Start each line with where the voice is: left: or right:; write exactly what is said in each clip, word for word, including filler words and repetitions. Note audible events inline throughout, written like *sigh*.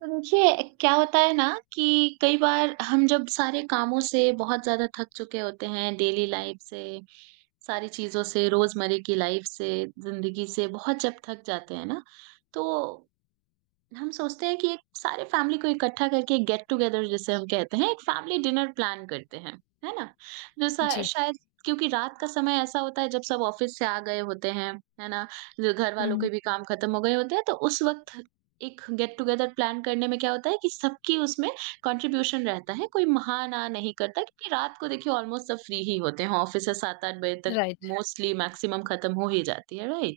right: तो देखिए, क्या होता है ना कि कई बार हम जब सारे कामों से बहुत ज़्यादा थक चुके होते हैं डेली लाइफ से, सारी चीज़ों से, रोज़मर्रे की लाइफ से, ज़िंदगी से बहुत जब थक जाते हैं ना, तो हम सोचते हैं कि एक सारे फैमिली को इकट्ठा करके एक गेट टुगेदर जिसे हम कहते हैं, एक फैमिली डिनर प्लान करते हैं, है ना? जो सा
left: जी।
right: शायद क्योंकि रात का समय ऐसा होता है जब सब ऑफिस से आ गए होते हैं, है ना? जो घर वालों
left: हुँ,
right: के भी काम खत्म हो गए होते हैं, तो उस वक़्त एक गेट टुगेदर प्लान करने में क्या होता है कि सबकी उसमें कंट्रीब्यूशन रहता है, कोई महा-ना नहीं करता क्योंकि रात को देखिए ऑलमोस्ट सब फ्री ही होते हैं, ऑफिस से सात आठ बजे तक
left: राइट।
right: मोस्टली मैक्सिमम खत्म हो ही जाती है, राइट?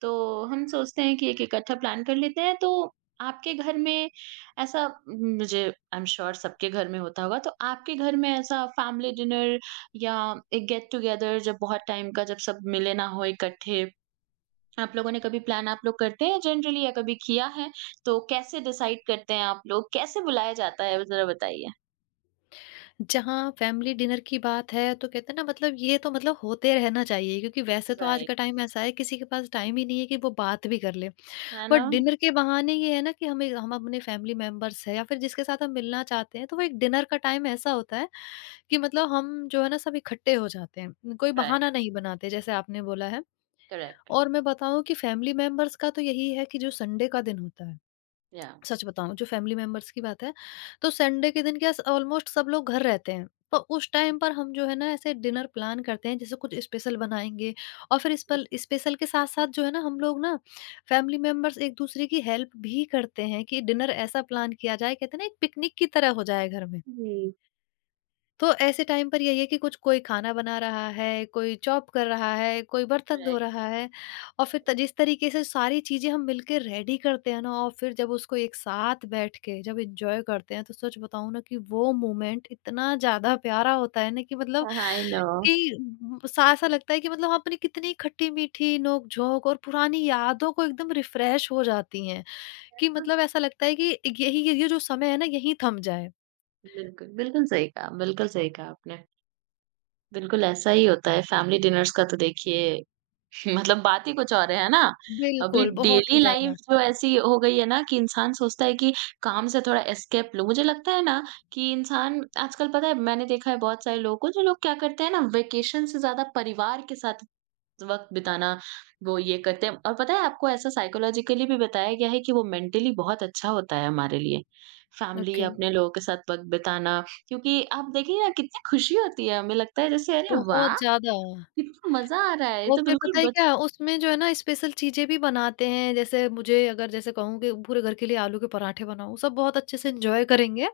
right: तो हम सोचते हैं कि एक इकट्ठा प्लान कर लेते हैं तो आपके घर में ऐसा उम, मुझे आई एम श्योर सबके घर में होता होगा, तो आपके घर में ऐसा फैमिली डिनर या एक गेट टुगेदर जब बहुत टाइम का जब सब मिले ना हो इकट्ठे, आप लोगों ने कभी प्लान आप लोग करते हैं जनरली या कभी किया है? तो कैसे डिसाइड करते हैं आप लोग? कैसे बुलाया जाता है, ज़रा बताइए?
left: जहाँ फैमिली डिनर की बात है तो कहते हैं ना मतलब ये तो मतलब होते रहना चाहिए, क्योंकि वैसे तो आज
right: राइट।
left: का टाइम ऐसा है किसी के पास टाइम ही नहीं है कि वो बात भी कर ले।
right: है
left: बट
right: ना?
left: डिनर के बहाने ये है ना कि हमें हम अपने फैमिली मेंबर्स हैं या फिर जिसके साथ हम मिलना चाहते हैं, तो वो एक डिनर का टाइम ऐसा होता है कि मतलब हम जो है ना सब इकट्ठे हो जाते हैं। कोई
right: राइट,
left: बहाना नहीं बनाते जैसे आपने बोला है।
right: करेक्ट।
left: और मैं बताऊँ कि फैमिली मेंबर्स का तो यही है कि जो संडे का दिन होता है।
right: या।
left: सच बताऊँ, जो फैमिली मेंबर्स की बात है, तो संडे के दिन क्या स ऑलमोस्ट सब लोग घर रहते हैं। तो उस टाइम पर हम जो है ना ऐसे डिनर प्लान करते हैं, जैसे कुछ स्पेशल बनाएँगे और फिर स्पल स्पेशल के साथ-साथ जो है ना हम लोग ना फैमिली मेंबर्स एक-दूसरे की हेल्प भी करते हैं कि डिनर ऐसा प्लान किया जाए, कहते हैं ना, एक पिकनिक की तरह हो जाए घर में।
right: जी।
left: तो ऐसे टाइम पर यही है कि कुछ कोई खाना बना रहा है, कोई चॉप कर रहा है, कोई बर्तन धो
right: राइट,
left: रहा है और फिर त
right: राइट।
left: जिस तरीके से सारी चीज़ें हम मिलके रेडी करते हैं ना, और फिर जब उसको एक साथ बैठ के जब एन्जॉय करते हैं, तो सच बताऊँ ना कि वो मोमेंट इतना ज़्यादा प्यारा होता है ना कि मतलब
right: हाँ, आई नो।
left: कि उम, सा ऐसा लगता है कि मतलब वहाँ पर कितनी खट्टी-मीठी नोक-झोंक और पुरानी यादों को एकदम रिफ्रेश हो जाती हैं, कि मतलब ऐसा लगता है कि यही ये ये जो समय है ना, यहीं थम जाए।
right: बिल्कुल, बिल्कुल सही कहा, बिल्कुल सही कहा आपने। बिल्कुल, ऐसा ही होता है फैमिली डिनर्स का, तो देखिए *laughs* मतलब बात ही कुछ और है, है ना? अभी
left: बिल्कुल, बहुत
right: डेली
left: ही
right: लाइफ़
left: ज़्यादा।
right: जो ऐसी हो गई है ना कि इंसान सोचता है कि काम से थोड़ा एस्केप लूँ। मुझे लगता है ना कि इंसान आजकल पता है, मैंने देखा है बहुत सारे लोगों को जो लोग क्या करते हैं ना, वेकेशन से ज़्यादा परिवार के साथ वक़्त बिताना, वो ये करते हैं और पता है आपको, ऐसा साइकोलॉजिकली भी बताया गया है कि वो मेंटली बहुत अच्छा होता है हमारे लिए। Family,
left: okay.
right: अपने लोगों के साथ वक़्त बिताना क्योंकि आप देखिए ना कितनी खुशी होती है, हमें लगता है जैसे अरे
left: बहुत
right: वाह!
left: ज़्यादा।
right: कितना मज़ा आ रहा है, ये
left: और
right: तो
left: फिर
right: बिल्कुल
left: पता है
right: बचपन
left: क्या उसमें जो है ना स्पेशल चीज़ें भी बनाते हैं, जैसे मुझे अगर जैसे कहूँ कि पूरे घर के लिए आलू के पराठे बनाओ, सब बहुत अच्छे से एन्जॉय करेंगे।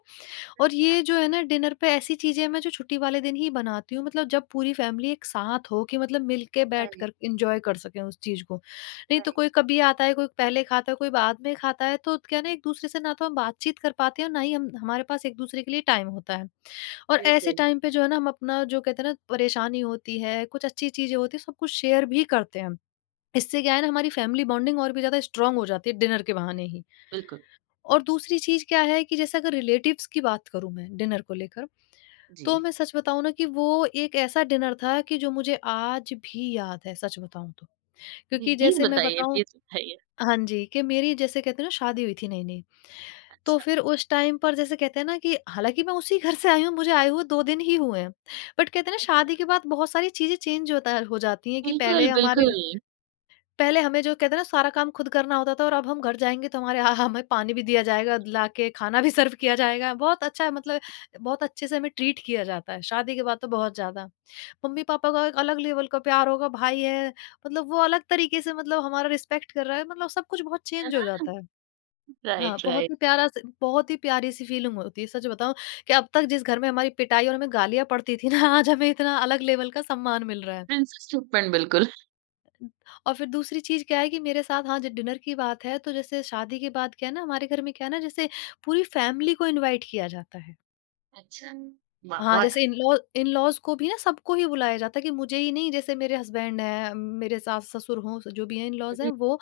left: और
right: से आ
left: ये जो है ना डिनर पे ऐसी चीज़ें मैं जो छुट्टी वाले दिन ही बनाती हूँ, मतलब जब पूरी फैमिली एक साथ हो कि मतलब मिल के
right: राइट,
left: बैठकर एन्जॉय कर सकें उस चीज़ को। नहीं तो कोई
right: राइट,
left: कभी आता है, कोई पहले खाता है, कोई बाद में खाता है, तो क्या है ना एक-दूसरे से ना तो हम बातचीत कर पाते हैं और ना ही हम हमारे पास एक-दूसरे के लिए टाइम होता है। और ऐसे
right: बिल्कुल,
left: टाइम पे जो है ना हम अपना जो कहते हैं ना परेशानी होती है, कुछ अच्छी चीज़ें होती हैं, सब कुछ शेयर भी करते हैं हम। इससे क्या है ना हमारी फैमिली बॉन्डिंग और भी ज़्यादा स्ट्रॉन्ग हो जाती है डिनर के बहाने ही।
right: बिल्कुल।
left: और दूसरी चीज़ क्या है कि जैसे अगर रिलेटिव्स की बात करूँ मैं डिनर को लेकर, तो
right: जी,
left: मैं सच बताऊँ ना कि वो एक ऐसा डिनर था कि जो मुझे आज भी याद है, सच बताऊँ तो।
right: जी,
left: क्योंकि
right: प्लीज़
left: जैसे मैं
right: बताइए,
left: बताऊँ,
right: प्लीज़ बताइए।
left: हाँ जी, कि मेरी जैसे कहते हैं ना शादी हुई थी नई-नई। तो
right: अच्छा,
left: फिर उस टाइम पर जैसे कहते हैं ना कि हालाँकि मैं उसी घर से आई हूँ, मुझे आए हुए दो दिन ही हुए हैं। बट कहते हैं ना
right: अच्छा,
left: शादी के बाद बहुत सारी चीज़ें चेंज होता हो जाती हैं कि
right: बिल्कुल,
left: पहले हमारे
right: बिल्कुल।
left: पहले हमें जो कहते हैं ना सारा काम खुद करना होता था और अब हम घर जाएँगे तो हमारे हाँ, हमें पानी भी दिया जाएगा लाके, खाना भी *laughs* सर्व किया जाएगा। बहुत अच्छा मतलब बहुत अच्छे से हमें ट्रीट किया जाता है, शादी के बाद तो बहुत ज़्यादा। मम्मी-पापा का एक अलग लेवल का प्यार होगा, भाई है मतलब वो अलग तरीके से मतलब हमारा रिस्पेक्ट कर रहा है, मतलब सब कुछ बहुत
right: है
left: चेंज हो
right: ना?
left: जाता है। हाँ,
right: राइट,
left: बहुत
right: राइट,
left: ही प्यारा स बहुत ही प्यारी-सी फीलिंग होती है। सच बताऊँ कि अब तक जिस घर में हमारी पिटाई और हमें गालियाँ पड़ती थी ना, आज हमें इतना अलग लेवल का सम्मान मिल रहा है।
right: प्रिंसेस ट्रीटमेंट बिल्कुल।
left: और फिर दूसरी चीज़ क्या है कि मेरे साथ हाँ, ज डिनर की बात है तो जैसे शादी के बाद क्या है ना हमारे घर में क्या है ना जैसे पूरी फैमिली को इनवाइट किया जाता है।
right: अच्छा, वाह!
left: हाँ,
right: बहुत
left: जैसे इन-लॉ इन-लॉज़ को भी ना सबको ही बुलाया जाता है कि मुझे ही नहीं, जैसे मेरे हस्बैंड हैं, मेरे सास-ससुर हों, जो भी हैं इन-लॉज़ हैं वो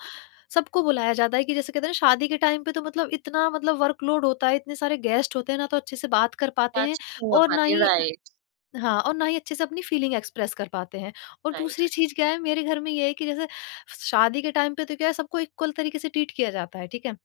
left: सबको बुलाया जाता है, कि जैसे कहते हैं ना शादी के टाइम पे तो मतलब इतना मतलब वर्कलोड होता है, इतने सारे गेस्ट होते हैं ना तो अच्छे से बात कर पाते हैं
right: बातचीत नहीं हो
left: और ना
right: पाती है,
left: ही
right: राइट,
left: हाँ, और ना ही अच्छे से अपनी फीलिंग एक्सप्रेस कर पाते हैं। और
right: राइट,
left: दूसरी
right: राइट।
left: चीज़ क्या है मेरे घर में ये है कि जैसे शादी के टाइम पे तो क्या है सबको इक्वल तरीके से ट्रीट किया जाता है, ठीक है?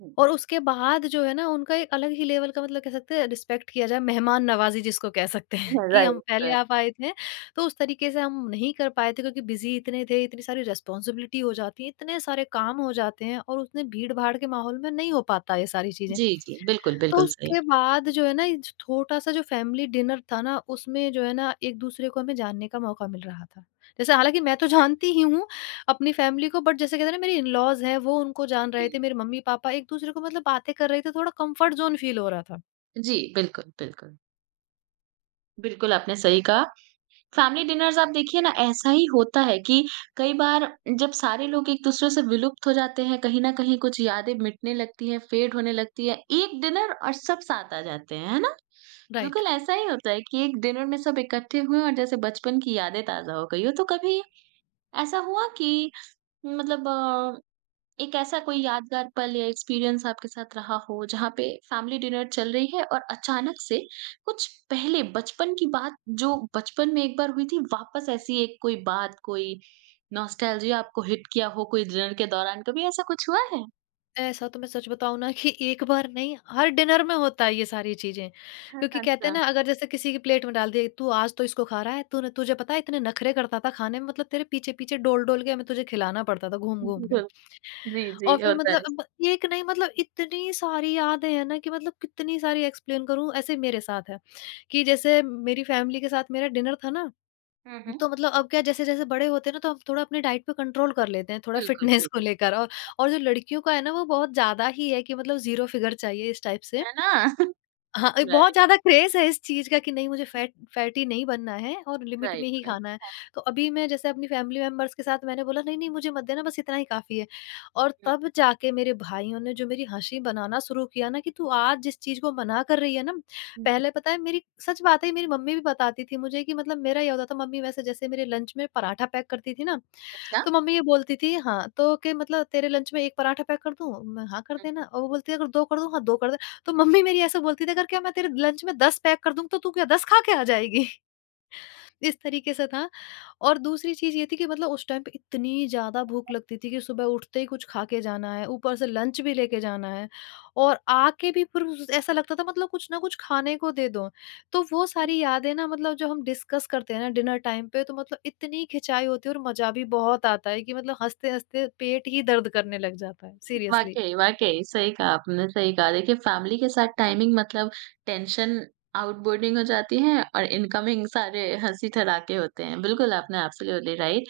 right: हुँ।
left: और उसके बाद जो है ना उनका एक अलग ही लेवल का मतलब कह सकते हैं रिस्पेक्ट किया जाए, मेहमान नवाज़ी जिसको कह सकते हैं *laughs* कि हम
right: राइट,
left: पहले
right: राइट।
left: आप आए थे, तो उस तरीके से हम नहीं कर पाए थे क्योंकि बिज़ी इतने थे, इतनी सारी रिस्पॉन्सिबिलिटी हो जाती है, इतने सारे काम हो जाते हैं और उतने भीड़-भाड़ के माहौल में नहीं हो पाता ये सारी चीज़ें।
right: जी, जी, बिल्कुल,
left: तो
right: बिल्कुल सही।
left: उसके बाद जो है ना ये छोटा-सा जो फैमिली डिनर था ना, उसमें जो है ना एक-दूसरे को हमें जानने का मौका मिल रहा था। जैसे हालाँकि मैं तो जानती ही हूँ अपनी फैमिली को, बट जैसे कहते हैं ना मेरे इन-लॉज़ हैं वो उनको जान रहे थे,
right: जी,
left: मेरे मम्मी-पापा एक-दूसरे को मतलब बातें कर रहे थे, थोड़ा कम्फर्ट ज़ोन फ़ील हो रहा था।
right: जी, बिल्कुल, बिल्कुल। बिल्कुल, आपने सही कहा। फैमिली डिनर्स आप देखिए ना, ऐसा ही होता है कि कई बार जब सारे लोग एक-दूसरे से विलुप्त हो जाते हैं, कहीं न कहीं कुछ यादें मिटने लगती हैं, फेड होने लगती है, एक डिनर और सब साथ आ जाते हैं, है ना?
left: राइट।
right: बिल्कुल ऐसा ही होता है कि एक डिनर में सब इकट्ठे हुए और जैसे बचपन की यादें ताज़ा हो गई हो। तो कभी ऐसा हुआ कि मतलब एक ऐसा कोई यादगार पल या एक्सपीरियंस आपके साथ रहा हो जहाँ पे फैमिली डिनर चल रही है और अचानक से कुछ पहले बचपन की बात जो बचपन में एक बार हुई थी वापस ऐसी एक कोई बात कोई नॉस्टैल्जिया आपको हिट किया हो, कोई डिनर के दौरान कभी ऐसा कुछ हुआ है?
left: ऐसा तो मैं सच बताऊँ ना कि एक बार नहीं, हर डिनर में होता है ये सारी चीज़ें।
right: हाँ,
left: क्योंकि कहते हैं
right: अच्छा
left: ना अगर जैसे किसी की प्लेट में डाल दिए, "तू आज तो इसको खा रहा है, तूने तुझे पता है इतने नखरे करता था खाने में, मतलब तेरे पीछे-पीछे डोल-डोल के हमें तुझे खिलाना पड़ता था घूम-घूम के।"
right: बिल्कुल। जी, जी
left: और फिर
right: होता है
left: मतलब
right: ऐसा।
left: अब एक नहीं मतलब इतनी सारी यादें हैं ना कि मतलब कितनी सारी एक्सप्लेन करूँ, ऐसे मेरे साथ है। कि जैसे मेरी फैमिली के साथ मेरा डिनर था ना,
right: हुँ, हुँ।
left: तो मतलब अब क्या जैसे-जैसे बड़े होते हैं ना, तो हम थोड़ा अपनी डाइट पे कंट्रोल कर लेते हैं, थोड़ा
right: बिल्कुल,
left: फिटनेस को
right: बिल्कुल।
left: लेकर। और और जो लड़कियों का है ना, वो बहुत ज़्यादा ही है कि मतलब ज़ीरो फिगर चाहिए इस टाइप से।
right: है ना? *laughs*
left: हाँ, एक बहुत
right: राइट,
left: ज़्यादा क्रेज़ है इस चीज़ का कि नहीं मुझे फैट फैटी नहीं बनना है और लिमिट में
right: राइट,
left: ही
right: राइट।
left: खाना है। तो अभी मैं जैसे अपनी फैमिली मेंबर्स के साथ मैंने बोला नहीं, नहीं मुझे मत देना, बस इतना ही काफ़ी है। और
right: हुँ,
left: तब जाके मेरे भाइयों ने जो मेरी हँसी बनाना शुरू किया ना कि तू आज जिस चीज़ को मना कर रही है ना,
right: हुँ, हुँ।
left: पहले पता है, मेरी सच बात है मेरी मम्मी भी बताती थी मुझे कि मतलब मेरा ये होता था, मम्मी वैसे जैसे मेरे लंच में पराठा पैक करती थी ना,
right: अच्छा।
left: तो मम्मी ये बोलती थी हाँ, तो कि मतलब तेरे लंच में एक पराठा पैक कर दूँ? मैं हाँ कर देना और वो बोलती है अगर दो कर दूँ? हाँ, दो कर। तो मम्मी मेरी ऐसे बोलती थी, अगर क्या मैं तेरे लंच में दस पैक कर दूँगी तो तू क्या दस खा के आ जाएगी? *laughs* इस तरीके से था। और दूसरी चीज़ ये थी कि मतलब उस टाइम पे इतनी ज़्यादा भूख लगती थी कि सुबह उठते ही कुछ खा के जाना है, ऊपर से लंच भी लेके जाना है और आके भी फिर उस ऐसा लगता था मतलब कुछ ना कुछ खाने को दे दो। तो वो सारी यादें ना, मतलब जो हम डिस्कस करते हैं ना डिनर टाइम पे, तो मतलब इतनी खिंचाई होती है और मज़ा भी बहुत आता है कि मतलब हँसते-हँसते पेट ही दर्द करने लग जाता है सीरियसली।
right: वाक़ई, वाक़ई, सही कहा आपने, सही कहा। देखिए फैमिली के साथ टाइमिंग मतलब टेंशन आउटबोर्डिंग हो जाती है और इनकमिंग सारे हँसी-ठराके होते हैं। बिल्कुल, आपने एब्सोल्यूटली राइट,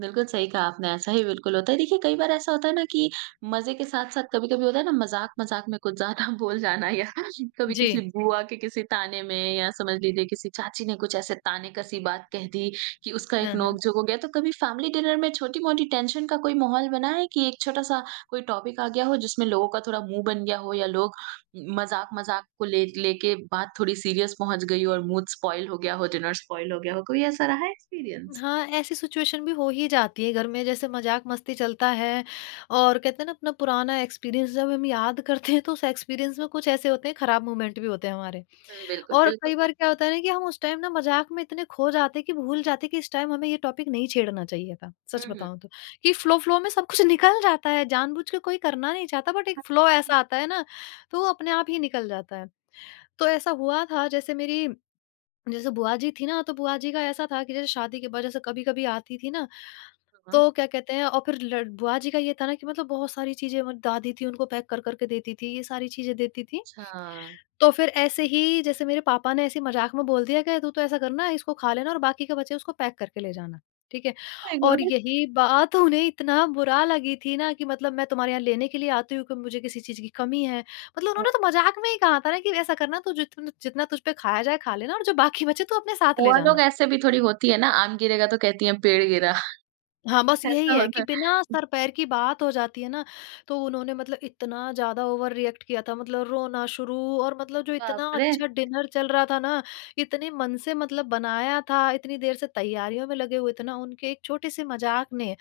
right: बिल्कुल सही कहा आपने, ऐसा ही बिल्कुल होता है। देखिए कई बार ऐसा होता है ना कि मज़े के साथ-साथ कभी-कभी होता है ना मज़ाक-मज़ाक में कुछ ज़्यादा *laughs* बोल जाना या कभी
left: जी।
right: किसी बुआ के किसी ताने में या समझ लीजिए किसी चाची ने कुछ ऐसे ताने-कसी बात कह दी कि उसका एक
left: हाँ, हाँ।
right: नोक-झोंक हो गया। तो कभी फैमिली डिनर में छोटी-मोटी टेंशन का कोई माहौल बना है कि एक छोटा-सा कोई टॉपिक आ गया हो जिसमें लोगों का थोड़ा मुँह बन गया हो या लोग मज़ाक-मज़ाक को ले लेके बात थोड़ी सीरियस पहुँच गई हो और मूड स्पॉइल हो गया हो, डिनर स्पॉइल हो गया हो, कोई ऐसा रहा है एक्सपीरियंस?
left: हाँ, ऐसी सिचुएशन भी हो ही जाती है घर में, जैसे मज़ाक-मस्ती चलता है और कहते हैं ना अपना पुराना एक्सपीरियंस जब हम याद करते हैं तो उस एक्सपीरियंस में कुछ ऐसे होते हैं, खराब मोमेंट भी होते हैं हमारे।
right: हुँ, बिल्कुल,
left: और
right: बिल्कुल।
left: कई बार क्या होता है ना कि हम उस टाइम ना मज़ाक में इतने खो जाते हैं कि भूल जाते हैं कि इस टाइम हमें ये टॉपिक नहीं छेड़ना चाहिए था,
right: हुँ,
left: सच
right: हुँ।
left: बताऊँ तो। कि फ्लो-फ्लो में सब कुछ *laughs* निकल जाता है, जानबूझ के कोई करना नहीं चाहता बट एक फ्लो ऐसा आता है ना, तो वो अपने आप ही निकल जाता है। तो ऐसा हुआ था जैसे मेरी, जैसे बुआ जी थी ना, तो बुआ जी का ऐसा था कि जैसे शादी के बाद जैसे कभी-कभी आती थी ना,
right: हाँ,
left: तो क्या कहते हैं, और फिर लड़ बुआ जी का ये था ना कि मतलब बहुत सारी चीज़ें मतलब दादी थी, उनको पैक कर-कर के देती थी, ये सारी चीज़ें देती थी।
right: अच्छा।
left: तो फिर ऐसे ही जैसे मेरे पापा ने ऐसे ही मज़ाक में बोल दिया कि, "तू तो ऐसा करना, इसको खा लेना और बाकी के बचे उसको पैक करके ले जाना।" ठीक है?
right: माय
left: और
right: गॉड!
left: यही बात उन्हें इतना बुरा लगी थी ना कि मतलब मैं तुम्हारे यहाँ लेने के लिए आती हूँ कि मुझे किसी चीज़ की कमी है। मतलब उन्होंने
right: हाँ,
left: तो मज़ाक में ही कहा था ना कि ऐसा करना, तू जित जितना तुझ पे खाया जाए खा लेना और जो बाकी बचे तू अपने साथ ले
right: बुआ लोग
left: जाना।
right: ऐसे भी थोड़ी होती है ना, आम गिरेगा तो कहती हैं पेड़ गिरा,
left: हाँ, बस
right: *laughs*
left: यही
right: ऐसा
left: है
right: होता
left: कि बिना
right: है।
left: सर-पैर की बात हो जाती है ना, तो उन्होंने मतलब इतना ज़्यादा ओवर रिएक्ट किया था, मतलब रोना शुरू। और मतलब जो इतना
right: बाप रे!
left: अच्छा डिनर चल रहा था ना, इतने मन से मतलब बनाया था, इतनी देर से तैयारियों में लगे हुए थे ना, उनके एक छोटे-से मज़ाक ने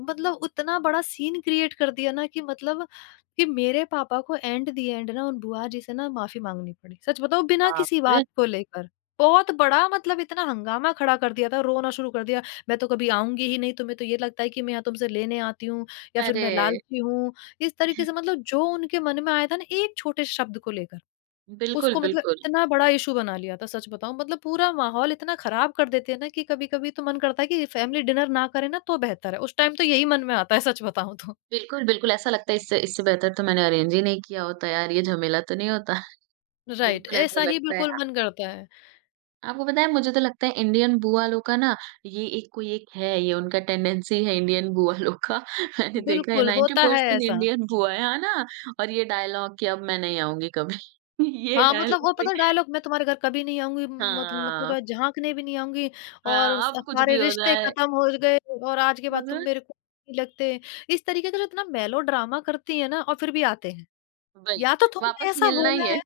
left: मतलब उतना बड़ा सीन क्रिएट कर दिया ना कि मतलब कि मेरे पापा को एंड द एंड ना उन बुआ जी से ना माफ़ी माँगनी पड़ी। सच बताऊँ, बिना
right: बाप
left: किसी
right: रे!
left: बात को लेकर। बहुत बड़ा मतलब इतना हंगामा खड़ा कर दिया था, रोना शुरू कर दिया। मैं तो कभी आऊँगी ही नहीं, तुम्हें तो ये लगता है कि मैं यहाँ तुमसे लेने आती हूँ या फिर मैं
right: अरे!
left: लालची हूँ। इस तरीके से मतलब जो उनके मन में आया था ना एक छोटे शब्द को लेकर,
right: बिल्कुल,
left: उसको मतलब
right: बिल्कुल।
left: इतना बड़ा इश्यू बना लिया था। सच बताऊँ, मतलब पूरा माहौल इतना ख़राब कर देते हैं ना कि कभी-कभी तो मन करता है कि फैमिली डिनर ना करें ना तो बेहतर है। उस टाइम तो यही मन में आता है, सच बताऊँ तो।
right: बिल्कुल, बिल्कुल ऐसा लगता है, इससे इससे बेहतर तो मैंने अरेंज ही नहीं किया होता यार, ये झमेला तो नहीं होता।
left: राइट,
right: बिल्कुल ऐसा
left: ऐसा ही
right: लगता है।
left: बिल्कुल मन करता है।
right: आपको पता है मुझे तो लगता है इंडियन बुआ लोग का ना ये एक कोई एक है, ये उनका टेंडेंसी है इंडियन बुआ लोग का। *laughs* मैंने देखा है
left: बिल्कुल, होता है
right: नाइंटी परसेंट
left: ऐसा।
right: इंडियन बुआ है, है ना? और ये डायलॉग कि अब मैं नहीं आऊँगी कभी। *laughs* ये
left: हाँ, मतलब
right: डायलॉग
left: वो
right: भी
left: पता है डायलॉग, मैं तुम्हारे घर कभी नहीं आऊँगी, मत
right: हाँ,
left: मतलब तो झाँकने भी नहीं आऊँगी और स
right: हाँ, अब कुछ
left: सारे
right: भी हो
left: रिश्ते
right: जाए।
left: ख़त्म हो गए और आज के बाद तुम
right: मतलब
left: मेरे को नहीं लगते। इस तरीके का जो इतना मेलोड्रामा करती हैं ना, और फिर भी आते हैं।
right: वही,
left: या तो तुमने
right: वापस
left: ऐसा
right: मिलना ही
left: बोला
right: है।
left: है।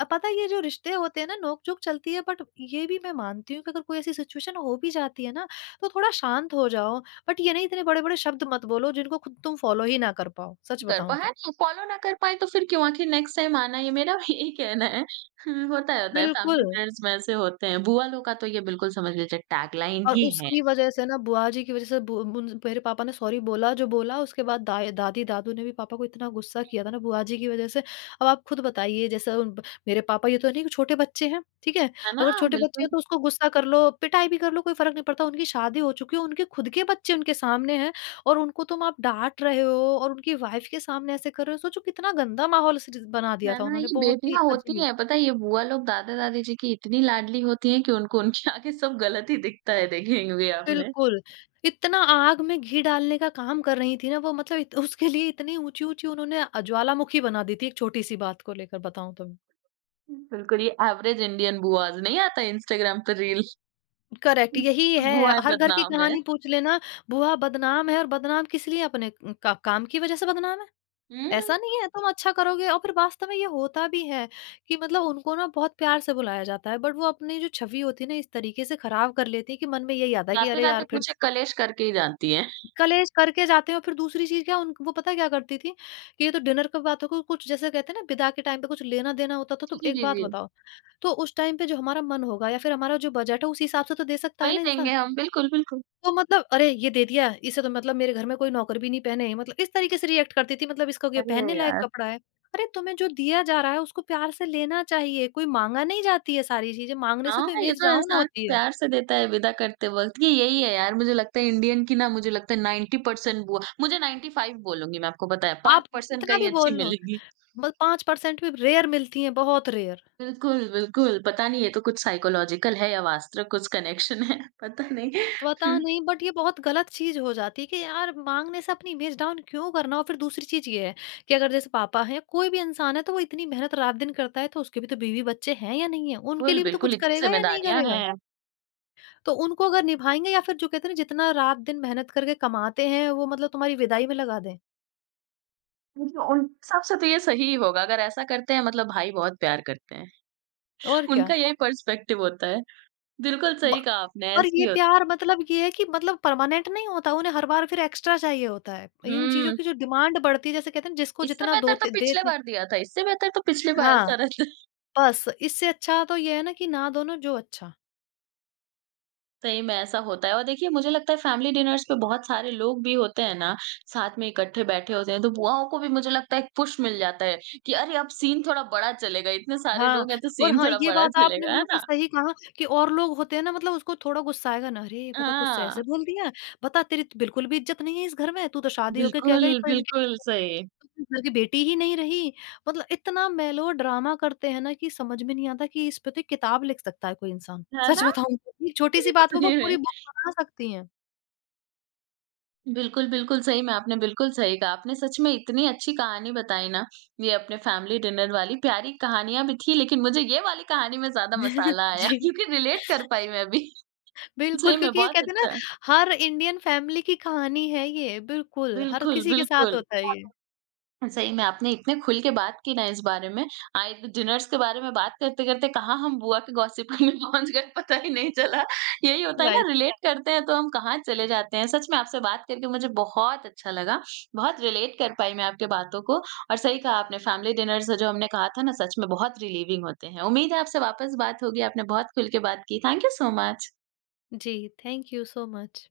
left: अ, पता है ये जो रिश्ते होते हैं ना, नोक-झोंक चलती है, बट ये भी मैं मानती हूँ कि अगर कोई ऐसी सिचुएशन हो भी जाती है ना, तो थोड़ा शांत हो जाओ, बट ये नहीं इतने बड़े-बड़े शब्द मत बोलो जिनको खुद तुम फ़ॉलो ही ना कर पाओ, सच
right: कर पा
left: बताऊँ
right: है
left: तो।
right: ना, फ़ॉलो ना कर पाए तो फिर क्यों आखिर नेक्स्ट टाइम आना, ये मेरा भी यही कहना है। *laughs* होता है, होता है
left: बिल्कुल।
right: फैमिली फ्रेंड्स में ऐसे होते हैं। बुआ लोग का तो ये बिल्कुल समझ लीजिए टैगलाइन
left: और
right: ही है।
left: उसकी वजह से ना, बुआ जी की वजह से बु मुन मेरे पापा ने सॉरी बोला, जो बोला उसके बाद दाएँ दादी-दादू ने भी पापा को इतना गुस्सा किया था ना, बुआ जी की वजह से। अब आप खुद बताइए, जैसे उन ब मेरे पापा, ये तो नहीं कि छोटे बच्चे हैं, ठीक है?
right: है ना?
left: अगर छोटे बच्चे
right: बिल्कुल,
left: हैं तो उसको गुस्सा कर लो, पिटाई भी कर लो, कोई फ़र्क नहीं पड़ता। उनकी शादी हो चुकी है, उनके खुद के बच्चे उनके सामने हैं और उनको तुम आप डाँट रहे हो और उनकी वाइफ़ के सामने ऐसे कर रहे हो, सोचो कितना गंदा माहौल सृज बना दिया
right: है
left: था
right: ना?
left: उन्होंने,
right: ये
left: बहुत ही
right: बेटियाँ होती
left: अजीब।
right: हैं, पता है ये बुआ लोग दादा-दादी जी की इतनी लाडली होती हैं कि उनको उनके आगे सब गलत ही दिखता है, देखेंगे आपने।
left: बिल्कुल, इतना आग में घी डालने का काम कर रही थी ना वो, मतलब इत उसके लिए इतनी ऊँची-ऊँची उन्होंने अ, ज्वालामुखी बना दी थी एक छोटी-सी बात को लेकर, बताऊँ तो मैं।
right: बिल्कुल ये एवरेज इंडियन बुआज़ नहीं आता इंस्टाग्राम पे रील,
left: करेक्ट, यही है,
right: बुआएँ *laughs*
left: हर घर की
right: बदनाम है।
left: कहानी पूछ लेना। बुआ बदनाम है, और बदनाम किस लिए? अपने का काम की वज़ह से बदनाम है।
right: हुँ,
left: ऐसा नहीं है तुम अच्छा करोगे और फिर वास्तव में ये होता भी है कि मतलब उनको ना बहुत प्यार से बुलाया जाता है, बट वो अपनी जो छवि होती है ना इस तरीके से खराब कर लेती है कि मन में यही आता है कि अरे
right: जाते-जाते
left: यार, फिर
right: कुछ एक कलेश करके ही जाती हैं।
left: कलेश करके जाते हैं। और फिर दूसरी चीज़ क्या, उन वो पता है क्या करती थी, कि ये तो डिनर की बात हो गई, कुछ जैसे कहते हैं ना विदा के टाइम पे कुछ लेना-देना होता था,
right: जी,
left: तो
right: जी,
left: एक
right: जी,
left: बात
right: जी।
left: बताओ, तो उस टाइम पे जो हमारा मन होगा या फिर हमारा जो बजट है, उसी हिसाब से तो दे सकता है
right: वही
left: ना
right: देंगे
left: इंसान।
right: हम, बिल्कुल, बिल्कुल।
left: तो मतलब, अरे! ये दे दिया, इसे तो, मतलब मेरे घर में कोई नौकर भी नहीं पहने, मतलब इस तरीके से रिएक्ट करती थी, मतलब इसका ये
right: अरे
left: पहनने लायक
right: यार!
left: कपड़ा है। अरे! तुम्हें जो दिया जा रहा है उसको प्यार से लेना चाहिए, कोई माँगा नहीं जाती है सारी चीज़ें, माँगने से
right: हाँ,
left: तो
right: ये
left: इमेज
right: तो
left: डाउन
right: इंसान
left: होती है।
right: प्यार से देता है विदा करते वक़्त, कि यही है यार, मुझे लगता है इंडियन की ना, मुझे लगता है नाइंटी परसेंट बुआ, मुझे नाइंटी फ़ाइव बोलूँगी मैं, आपको बताया,
left: आप
right: फ़ाइव परसेंट
left: कितना
right: कहीं
left: भी बोल
right: अच्छी
left: लो,
right: मिलेगी।
left: बस फाइव परसेंट भी रेयर मिलती हैं, बहुत रेयर।
right: बिल्कुल, बिल्कुल। पता नहीं ये तो कुछ साइकोलॉजिकल है या वास्तविक कुछ कनेक्शन है *laughs* पता नहीं।
left: पता
right: हुँ,
left: नहीं, बट ये बहुत गलत चीज़ हो जाती है कि यार, माँगने से अपनी इमेज डाउन क्यों करना? और फिर दूसरी चीज़ ये है कि अगर जैसे पापा हैं, कोई भी इंसान है, तो वो इतनी मेहनत रात-दिन करता है, तो उसके भी तो बीवी-बच्चे हैं या नहीं है? उनके
right: बिल्कुल,
left: लिए भी तो
right: बिल्कुल
left: कुछ
right: इतनी
left: करेगा या नहीं
right: ज़िम्मेदारियाँ
left: करेगा?
right: हैं।
left: तो उनको अगर निभाएँगे या फिर जो कहते हैं ना, जितना रात-दिन मेहनत करके कमाते हैं वो मतलब तुम्हारी विदाई में लगा दें।
right: मुझे उन हिसाब से तो ये सही होगा अगर ऐसा करते हैं, मतलब भाई बहुत प्यार करते हैं।
left: और
right: *laughs*
left: क्या?
right: उनका यही पर्सपेक्टिव होता है। बिल्कुल
left: ब
right: सही कहा आपने,
left: और
right: ऐसे ही
left: ये
right: होता
left: प्यार मतलब ये है कि मतलब परमानेंट नहीं होता, उन्हें हर बार फिर एक्स्ट्रा चाहिए होता है। इन चीज़ों
right: हुँ।
left: की जो डिमांड बढ़ती है, जैसे कहते हैं ना, जिसको
right: इससे
left: जितना
right: बेहतर तो
left: दोते
right: पिछले
left: देते।
right: बार दिया था, इससे बेहतर तो पिछली बार, ऐसा
left: हाँ।
right: रहता है। *laughs*
left: बस, इससे अच्छा तो ये है ना कि ना, दोनों जो अच्छा।
right: सही में ऐसा होता है, और देखिए मुझे लगता है फैमिली डिनर्स पे बहुत सारे लोग भी होते हैं ना, साथ में इकट्ठे बैठे होते हैं, तो बुआओं को भी मुझे लगता है एक पुश मिल जाता है कि अरे अब सीन थोड़ा बड़ा चलेगा, इतने सारे
left: हाँ,
right: लोग हैं तो
left: और
right: सीन
left: हाँ,
right: थोड़ा
left: ये
right: बड़ा
left: बात आपने
right: चलेगा, है
left: बिल्कुल
right: ना?
left: सही कहा कि और लोग होते हैं ना, मतलब उसको थोड़ा गुस्सा आएगा ना, "अरे! बता, तुझसे
right: हाँ,
left: ऐसे बोल दिया, बता, तेरी तो बिल्कुल भी इज़्ज़त नहीं है इस घर में, तू तो शादी होके क्या
right: बिल्कुल,
left: गई तो इनके
right: बिल्कुल सही।
left: तो इस घर की बेटी ही नहीं रही।" मतलब इतना मेलोड्रामा करते हैं ना कि समझ में नहीं आता कि इस पे तो एक किताब लिख सकता है कोई इंसान।
right: है
left: सच
right: ना?
left: बताऊँ तो, एक छोटी-सी
right: *laughs*
left: बात पे वो
right: सही में।
left: पूरी बुक बना सकती हैं।
right: बिल्कुल, बिल्कुल सही में आपने बिल्कुल सही कहा। आपने सच में इतनी अच्छी कहानी बताई ना, ये अपने फैमिली डिनर वाली, प्यारी कहानियाँ भी थी लेकिन मुझे ये वाली कहानी में ज़्यादा
left: *laughs*
right: मसाला आया *laughs*
left: जी।
right: क्योंकि रिलेट कर पाई मैं भी। *laughs* सही
left: बिल्कुल,
right: में
left: क्योंकि ये
right: बहुत
left: कहते हैं ना,
right: अच्छा,
left: हर इंडियन फैमिली की कहानी है ये। बिल्कुल, हर
right: बिल्कुल,
left: किसी के साथ
right: बिल्कुल।
left: होता है ये।
right: सही में आपने इतने खुल के बात की ना इस बारे में। आए डिनर्स के बारे में बात करते-करते कहाँ हम बुआ के गॉसिप में *laughs* पहुँच गए पता ही नहीं चला। यही होता है ना,
left: राइट।
right: रिलेट करते हैं तो हम कहाँ चले जाते हैं। सच में आपसे बात करके मुझे बहुत अच्छा लगा। बहुत रिलेट कर पाई मैं आपकी बातों को और सही कहा आपने, फैमिली डिनर्स जो हमने कहा था ना, सच में बहुत रिलीविंग होते हैं। उम्मीद है आपसे वापस बात होगी। आपने बहुत खुल के बात की। Thank you so much.
left: जी, थैंक यू सो मच।